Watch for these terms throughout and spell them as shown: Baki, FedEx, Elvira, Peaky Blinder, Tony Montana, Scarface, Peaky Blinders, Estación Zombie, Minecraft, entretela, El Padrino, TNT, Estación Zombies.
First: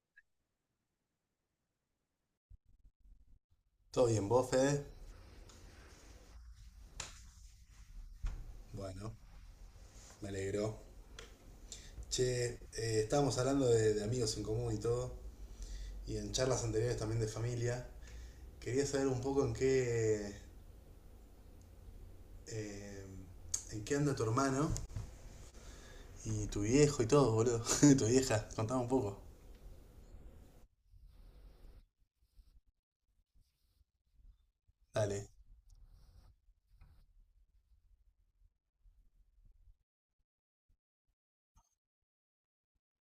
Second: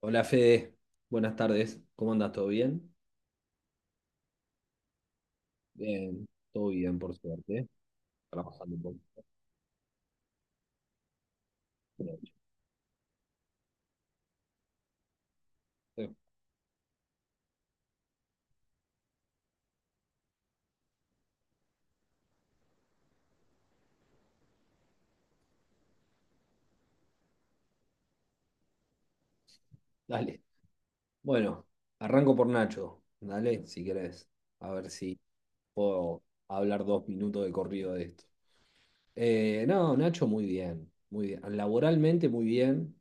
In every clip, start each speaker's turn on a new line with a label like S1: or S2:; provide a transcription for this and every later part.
S1: Hola Fede, buenas tardes. ¿Cómo andas? ¿Todo bien?
S2: ¿Todo bien, vos, Fede?
S1: Bien, todo bien, por suerte. Trabajando un
S2: Bueno,
S1: poco.
S2: me alegro.
S1: Pero,
S2: Che, estábamos hablando de amigos en común y todo,
S1: eh,
S2: y en charlas anteriores también de familia. Quería saber un poco en qué, eh, en qué anda tu hermano y tu viejo y todo, boludo. Tu vieja, contame un poco.
S1: dale. Bueno, arranco por Nacho. Dale, si querés. A ver si
S2: Dale.
S1: puedo hablar dos minutos de corrido de esto. No, Nacho, muy bien. Muy bien. Laboralmente, muy bien.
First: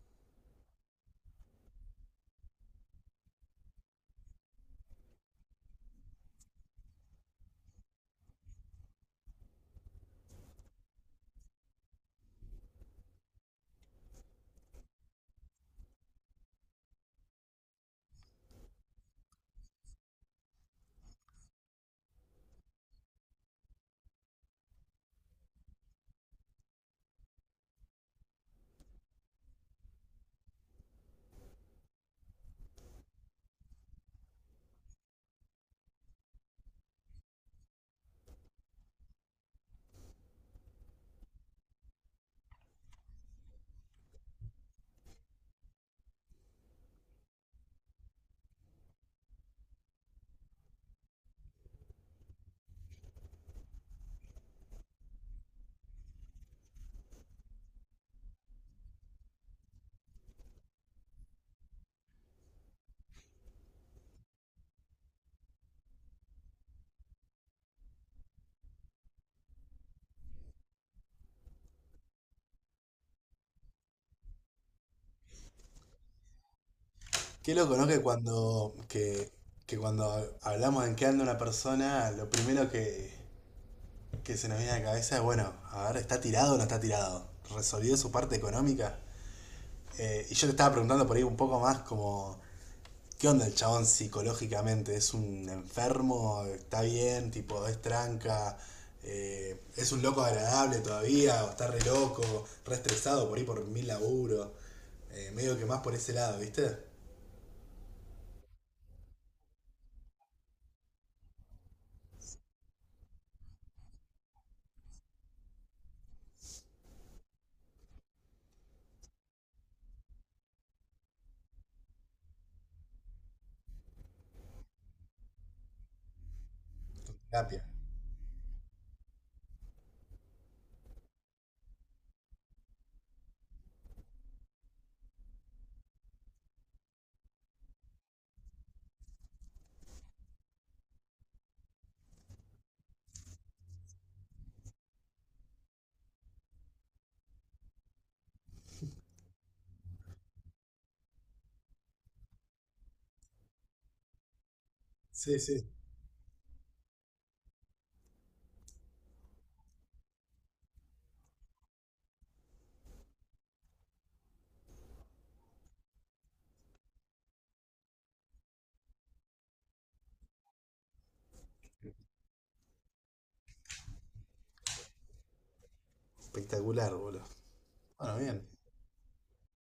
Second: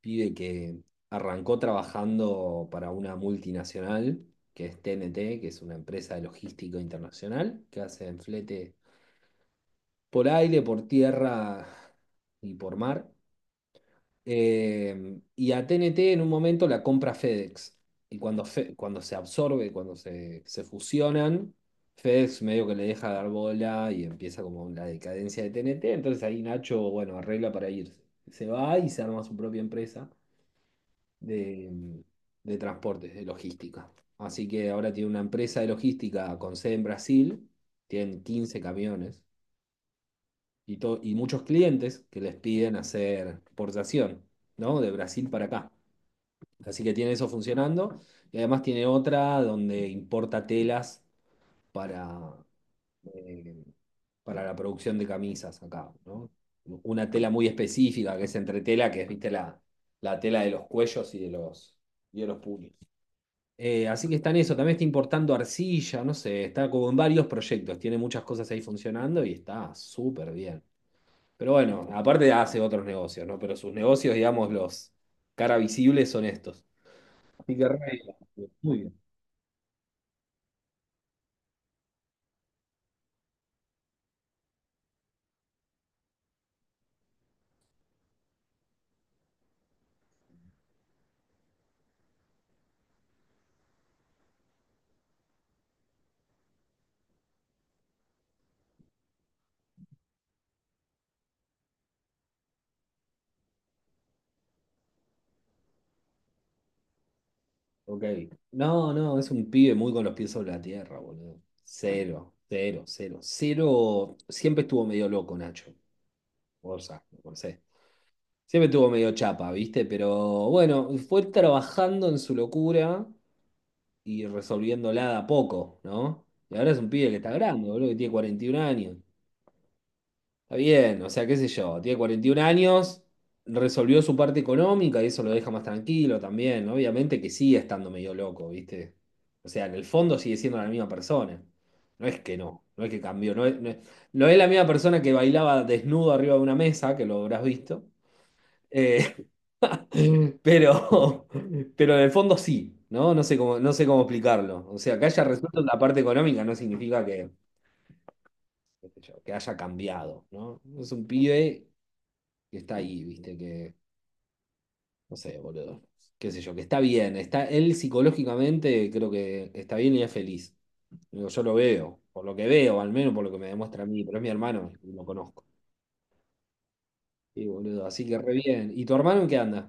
S1: Pide que arrancó trabajando para una multinacional, que es TNT, que es una empresa de logística internacional, que hace flete por aire, por tierra y por mar. Y a TNT en un momento la compra FedEx. Y cuando se absorbe, se fusionan, FedEx medio que le deja dar bola y empieza como la decadencia de TNT. Entonces ahí Nacho, bueno, arregla para irse. Se va y se arma su propia empresa de, de transportes, de logística. Así que ahora tiene una empresa de logística con sede en Brasil, tienen 15 camiones y, y muchos clientes que les piden hacer exportación, ¿no? De Brasil para acá. Así que tiene eso funcionando. Y además tiene otra donde importa telas para, eh, para la producción de camisas acá, ¿no? Una tela muy específica que es entretela, que es, viste, la tela de los cuellos y de y de los puños. Así que está en eso, también está importando arcilla, no sé, está como en varios proyectos, tiene muchas cosas ahí funcionando y está súper bien. Pero bueno, aparte hace otros negocios, ¿no? Pero sus negocios, digamos, los cara visibles son estos.
S2: Qué
S1: Así que
S2: loco,
S1: re
S2: ¿no?
S1: bien. Muy bien.
S2: Que cuando hablamos en qué anda una persona, lo primero que se nos viene a la cabeza es, bueno, a ver, ¿está tirado o no está tirado? ¿Resolvió su parte económica? Y yo te estaba preguntando por ahí un poco más como, ¿qué onda el chabón psicológicamente? ¿Es un enfermo? ¿Está bien? Tipo, es tranca. ¿Es un loco agradable todavía? ¿O está re loco? ¿Re estresado por ahí por mil laburos? Medio que más por ese lado, ¿viste?
S1: Ok. No, no, es un pibe muy con los pies sobre la tierra, boludo. Cero, cero, cero. Cero. Siempre estuvo medio loco, Nacho. O sea, no sé. Siempre estuvo medio chapa, ¿viste? Pero bueno, fue trabajando en su locura y resolviéndola de a poco, ¿no? Y ahora es un pibe que está
S2: Terapia.
S1: grande, boludo, que tiene 41 años. Está bien, o sea, qué sé yo, tiene 41 años, resolvió su parte económica y eso lo deja más tranquilo también, ¿no? Obviamente que sigue estando medio loco, ¿viste? O sea, en el fondo sigue siendo la misma persona. No es que cambió, no es la misma persona que bailaba desnudo arriba de una mesa, que lo habrás visto. Eh, pero, pero en el fondo sí, ¿no? No sé cómo explicarlo. O sea, que haya
S2: Sí,
S1: resuelto
S2: sí.
S1: la parte económica no significa que, qué sé yo, que haya cambiado, ¿no? Es un pibe que está ahí, viste, que, no sé, boludo, qué sé yo, que está bien, está, él psicológicamente creo que está bien y es feliz. Digo, yo lo veo, por lo que veo, al menos por lo que me demuestra a mí, pero es mi hermano y lo conozco.
S2: Espectacular, boludo.
S1: Sí, boludo, así que
S2: Bueno,
S1: re
S2: bien.
S1: bien. ¿Y tu hermano en qué anda?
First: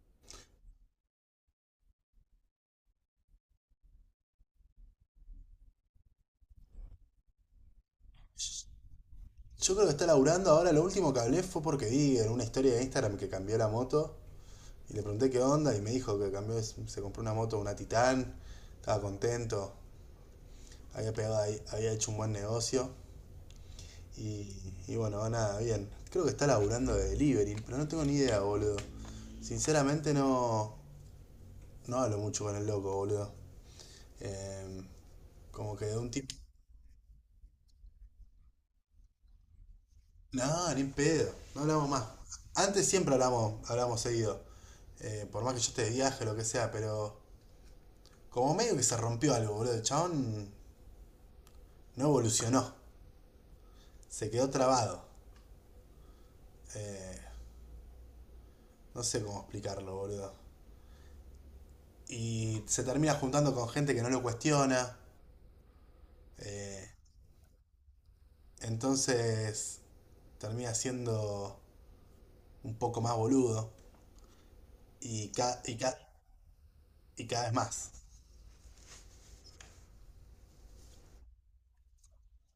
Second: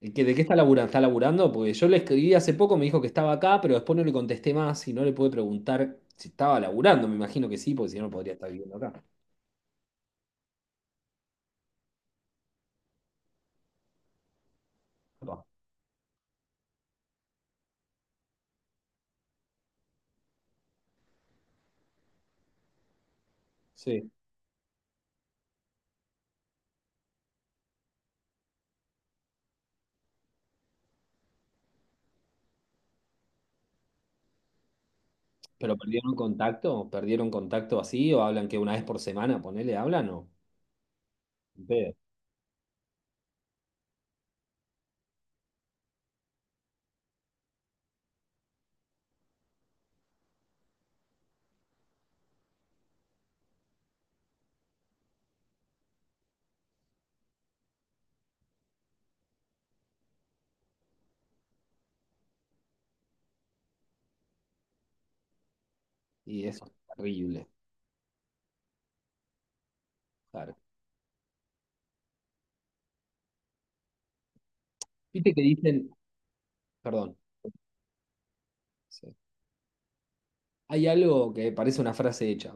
S1: ¿De qué está laburando? ¿Está laburando? Porque yo le escribí hace poco, me dijo que estaba acá, pero después no le contesté más y no le pude preguntar si estaba laburando. Me imagino que sí, porque si no, no podría estar viviendo acá.
S2: Yo creo que está laburando ahora. Lo último que hablé fue porque vi en una historia de Instagram que cambió la moto. Y le pregunté qué
S1: Capaz.
S2: onda y me dijo que cambió, se compró una moto, una Titan, estaba contento, había pegado ahí, había hecho un buen negocio.
S1: Sí.
S2: Y bueno, nada, bien. Creo que está laburando de delivery, pero no tengo ni idea, boludo. Sinceramente no, no hablo mucho con el loco, boludo. Eh,
S1: ¿Pero
S2: Como que de un
S1: perdieron
S2: tipo...
S1: contacto? ¿Perdieron contacto así? ¿O hablan que una vez por semana, ponele, hablan o?
S2: No, ni en pedo, no hablamos
S1: Pedo.
S2: más. Antes siempre hablamos, hablamos seguido. Por más que yo esté de viaje, o lo que sea, pero como medio que se rompió algo, boludo. El chabón no evolucionó. Se quedó trabado. Eh, no sé cómo explicarlo, boludo. Y se termina juntando con gente que no lo cuestiona,
S1: Y eso es
S2: eh,
S1: terrible,
S2: entonces
S1: claro.
S2: termina siendo un poco más boludo. Y,
S1: Viste que
S2: ca- y,
S1: dicen,
S2: ca-
S1: perdón,
S2: y cada vez más.
S1: sí. Hay algo que parece una frase hecha,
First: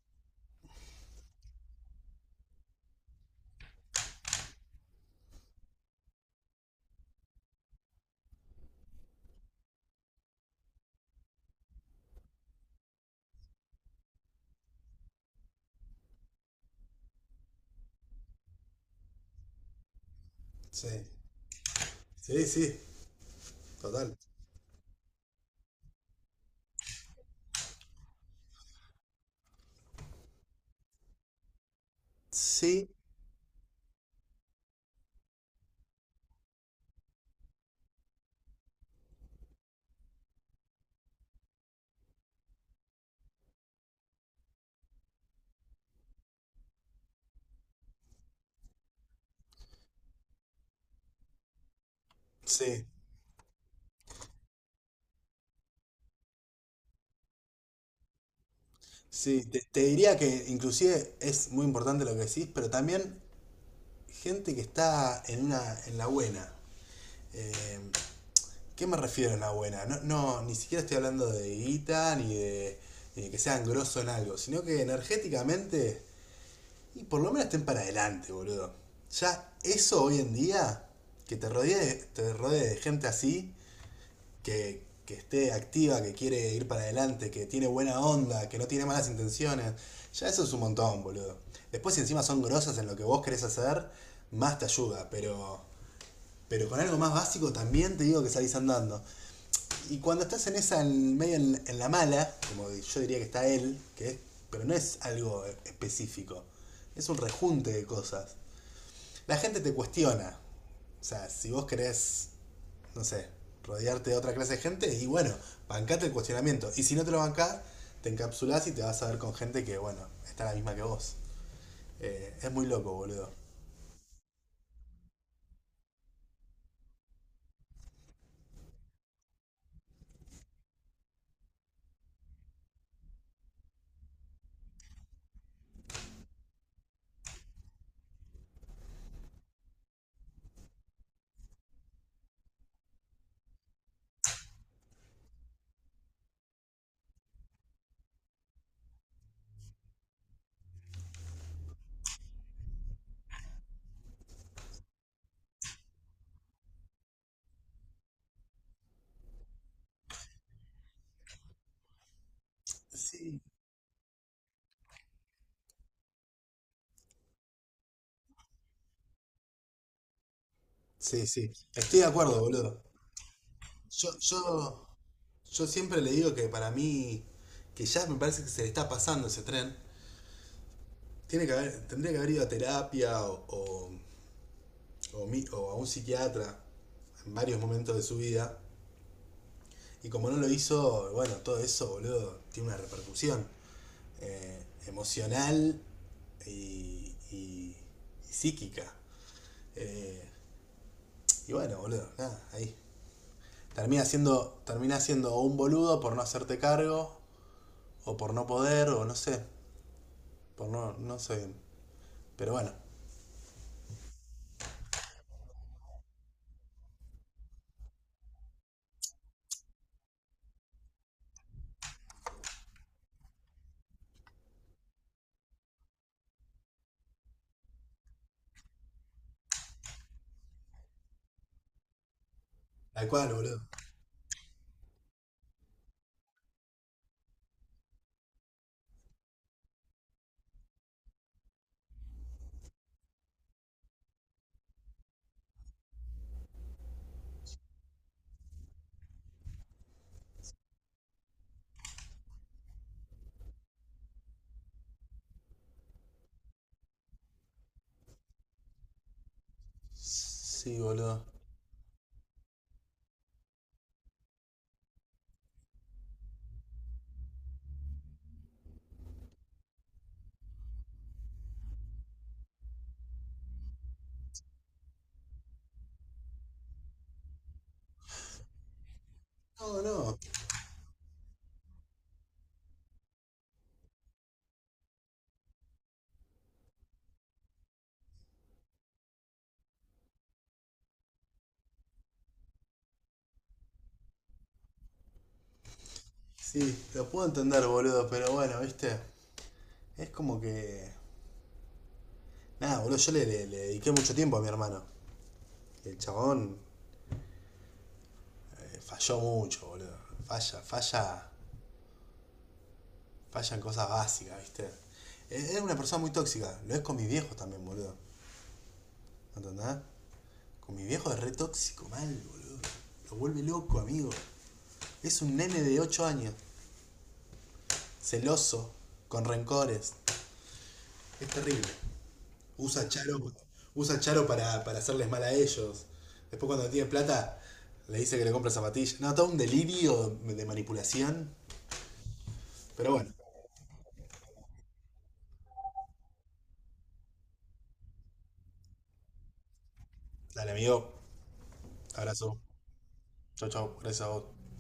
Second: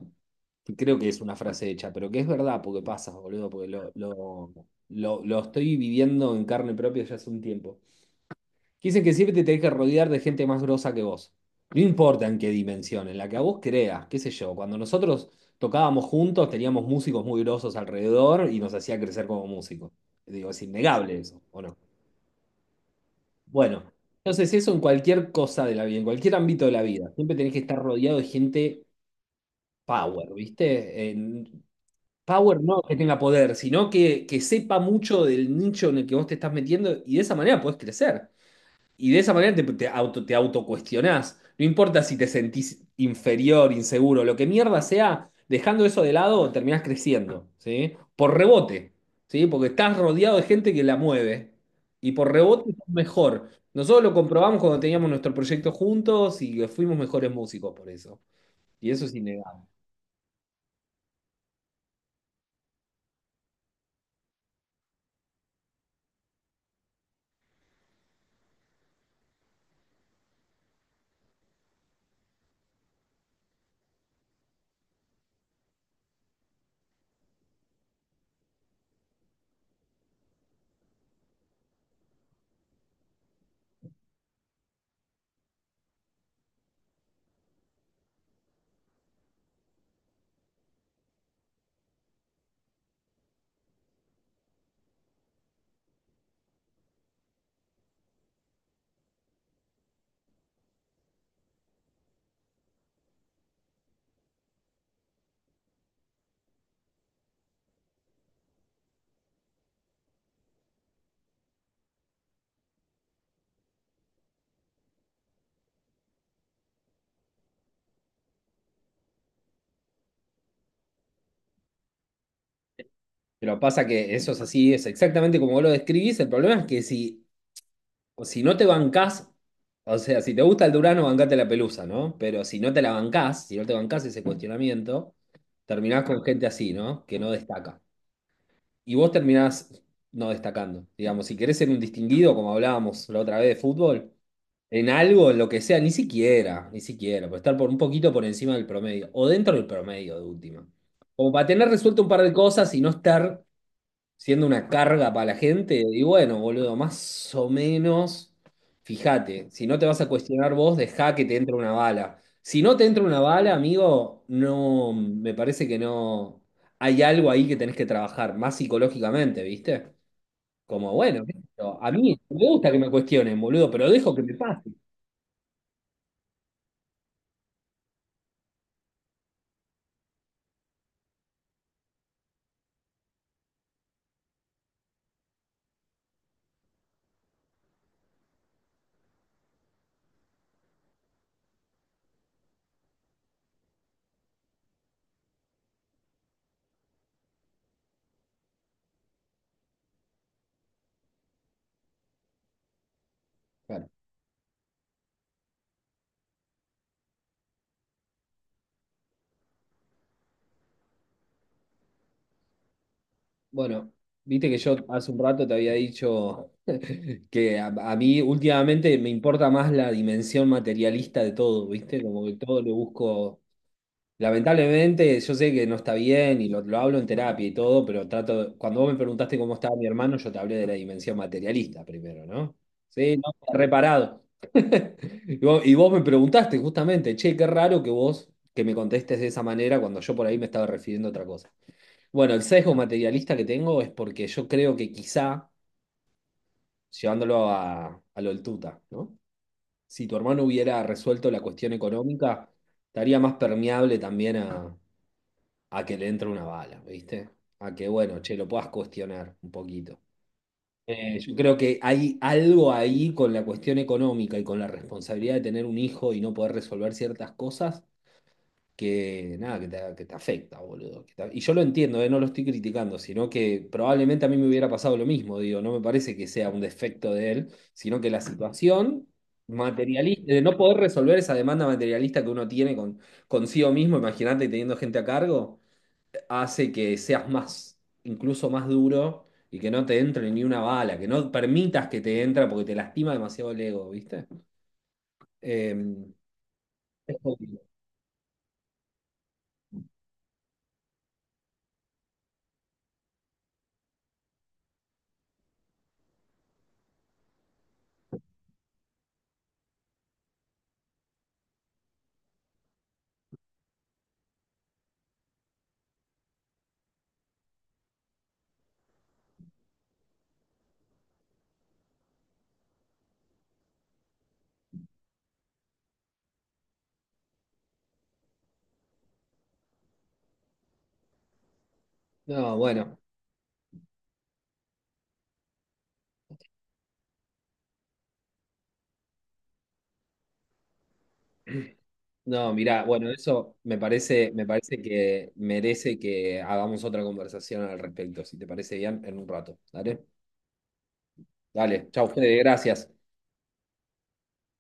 S1: que creo que es una frase hecha, pero que es verdad porque pasa, boludo, porque lo estoy viviendo en carne propia ya hace un tiempo. Que dicen que siempre te tenés que rodear de gente más grosa que vos. No importa en qué dimensión, en la que a vos creas, qué sé yo. Cuando nosotros tocábamos juntos, teníamos músicos muy grosos alrededor y nos hacía crecer como músicos. Digo, es
S2: Sí,
S1: innegable eso, ¿o no?
S2: sí, sí,
S1: Bueno,
S2: total.
S1: entonces eso en cualquier cosa de la vida, en cualquier ámbito de la vida. Siempre tenés que estar rodeado de gente power, ¿viste? Power no
S2: Sí,
S1: que tenga poder, sino que sepa mucho del nicho en el que vos te estás metiendo y de esa manera podés crecer. Y de esa manera te autocuestionás. No importa si te sentís inferior, inseguro, lo que mierda sea, dejando eso de lado, terminás creciendo, ¿sí? Por rebote, ¿sí? Porque estás rodeado de gente que la mueve. Y por rebote
S2: sí,
S1: estás mejor. Nosotros lo comprobamos cuando teníamos nuestro proyecto juntos y que fuimos mejores músicos por eso. Y eso es
S2: sí. Te,
S1: innegable.
S2: te diría que inclusive es muy importante lo que decís, pero también gente que está en una, en la buena. Eh, ¿Qué me refiero a una buena? No, no ni siquiera estoy hablando de guita ni de que sean grosso en algo, sino que energéticamente, y por lo menos estén para adelante, boludo. Ya eso hoy en día, que te rodee de gente así, que esté activa, que quiere ir para adelante, que tiene buena onda, que no tiene malas intenciones, ya eso es un montón, boludo. Después si encima son grosas en lo que vos querés hacer, más te ayuda, pero con algo más básico también te digo que salís andando. Y cuando estás en esa, en la mala, como yo diría que está él, que es, pero no es algo específico, es un rejunte de cosas. La gente te cuestiona. O sea, si vos querés, no sé, rodearte de otra clase de gente, y bueno, bancate el cuestionamiento. Y si no te lo bancás, te encapsulás y te vas a ver con gente que, bueno, está la misma que vos. Es muy loco, boludo.
S1: Pero pasa que eso es así, es exactamente como vos lo describís. El problema es que o si no te bancás, o sea, si te gusta el Durano, bancate la pelusa, ¿no? Pero si no te la bancás, si no te bancás ese cuestionamiento, terminás con gente así, ¿no? Que no destaca. Y vos terminás no destacando. Digamos, si querés ser un distinguido, como hablábamos la otra vez de fútbol, en algo, en lo que sea, ni siquiera, por estar por un poquito por encima del promedio, o dentro del promedio de última. Como para tener resuelto un par de cosas y no estar siendo una carga para la gente. Y bueno, boludo, más o menos, fíjate, si no te vas a cuestionar vos, dejá que te entre una bala. Si no te entra una
S2: Sí.
S1: bala, amigo, no, me parece que no. Hay algo ahí que tenés que trabajar, más psicológicamente, ¿viste? Como, bueno,
S2: Sí,
S1: qué sé
S2: sí.
S1: yo, a
S2: Estoy de
S1: mí
S2: acuerdo,
S1: me gusta que
S2: boludo.
S1: me cuestionen, boludo, pero
S2: Yo,
S1: dejo que me pase.
S2: yo, Yo siempre le digo que para mí, que ya me parece que se le está pasando ese tren, tendría que haber ido a terapia o a un psiquiatra en varios momentos de su vida. Y como no lo hizo, bueno, todo eso, boludo, tiene una repercusión, emocional y, y- y psíquica. Eh, y bueno, boludo, nada, ahí.
S1: Claro.
S2: Termina siendo un boludo por no hacerte cargo, o por no poder, o no sé, por no, no sé. Pero bueno,
S1: Bueno, viste que yo hace un rato te había dicho. Que a mí últimamente me importa más la dimensión materialista de todo, ¿viste? Como que todo lo busco. Lamentablemente, yo sé que no está bien y lo hablo en terapia y todo, pero trato. Cuando vos me preguntaste cómo estaba mi hermano, yo te hablé de la dimensión materialista primero, ¿no?
S2: tal
S1: Sí,
S2: cual,
S1: no, está
S2: boludo.
S1: reparado. Y vos me preguntaste justamente, che, qué raro que vos que me contestes de esa manera cuando yo por ahí me estaba refiriendo a otra cosa. Bueno, el sesgo materialista que tengo es porque yo creo que quizá llevándolo a lo del tuta, ¿no? Si tu hermano hubiera resuelto la cuestión económica, estaría más permeable también a que le entre una bala, ¿viste? A que, bueno, che, lo puedas cuestionar un poquito.
S2: Sí, boludo.
S1: Yo creo que hay algo ahí con la cuestión económica y con la responsabilidad de tener un hijo y no poder resolver ciertas cosas que nada, que te afecta, boludo. Y yo lo entiendo, no lo estoy criticando, sino que probablemente a mí me hubiera pasado lo mismo, digo, no me parece que sea un defecto de él, sino que la situación
S2: No, no.
S1: materialista, de no poder resolver esa demanda materialista que uno tiene con, consigo mismo, imagínate teniendo gente a cargo, hace que seas más, incluso más duro y que no te entre ni una bala, que no permitas que te entra porque te lastima demasiado el ego, ¿viste? Em,
S2: Sí, lo
S1: es
S2: puedo
S1: jodido.
S2: entender, boludo, pero bueno, viste. Es como que. Nada, boludo, le dediqué mucho tiempo a mi hermano. Y el chabón, falló mucho, boludo. Falla. Falla en cosas básicas, viste. Es una persona muy tóxica. Lo es con mi viejo también, boludo. ¿No entendés? Con mi viejo es re tóxico, mal, boludo. Lo vuelve loco, amigo. Es un nene de 8 años. Celoso. Con rencores. Es terrible.
S1: No,
S2: Usa
S1: bueno.
S2: Charo, usa Charo para hacerles mal a ellos. Después cuando tiene plata, le dice que le compra zapatillas. No, todo un delirio de manipulación.
S1: No, mirá,
S2: Pero
S1: bueno,
S2: bueno,
S1: eso me parece que merece que hagamos otra conversación al respecto, si te parece bien, en un rato. Dale,
S2: dale amigo,
S1: dale, chau, Fede,
S2: abrazo.
S1: gracias.
S2: Chau, chau, gracias a vos.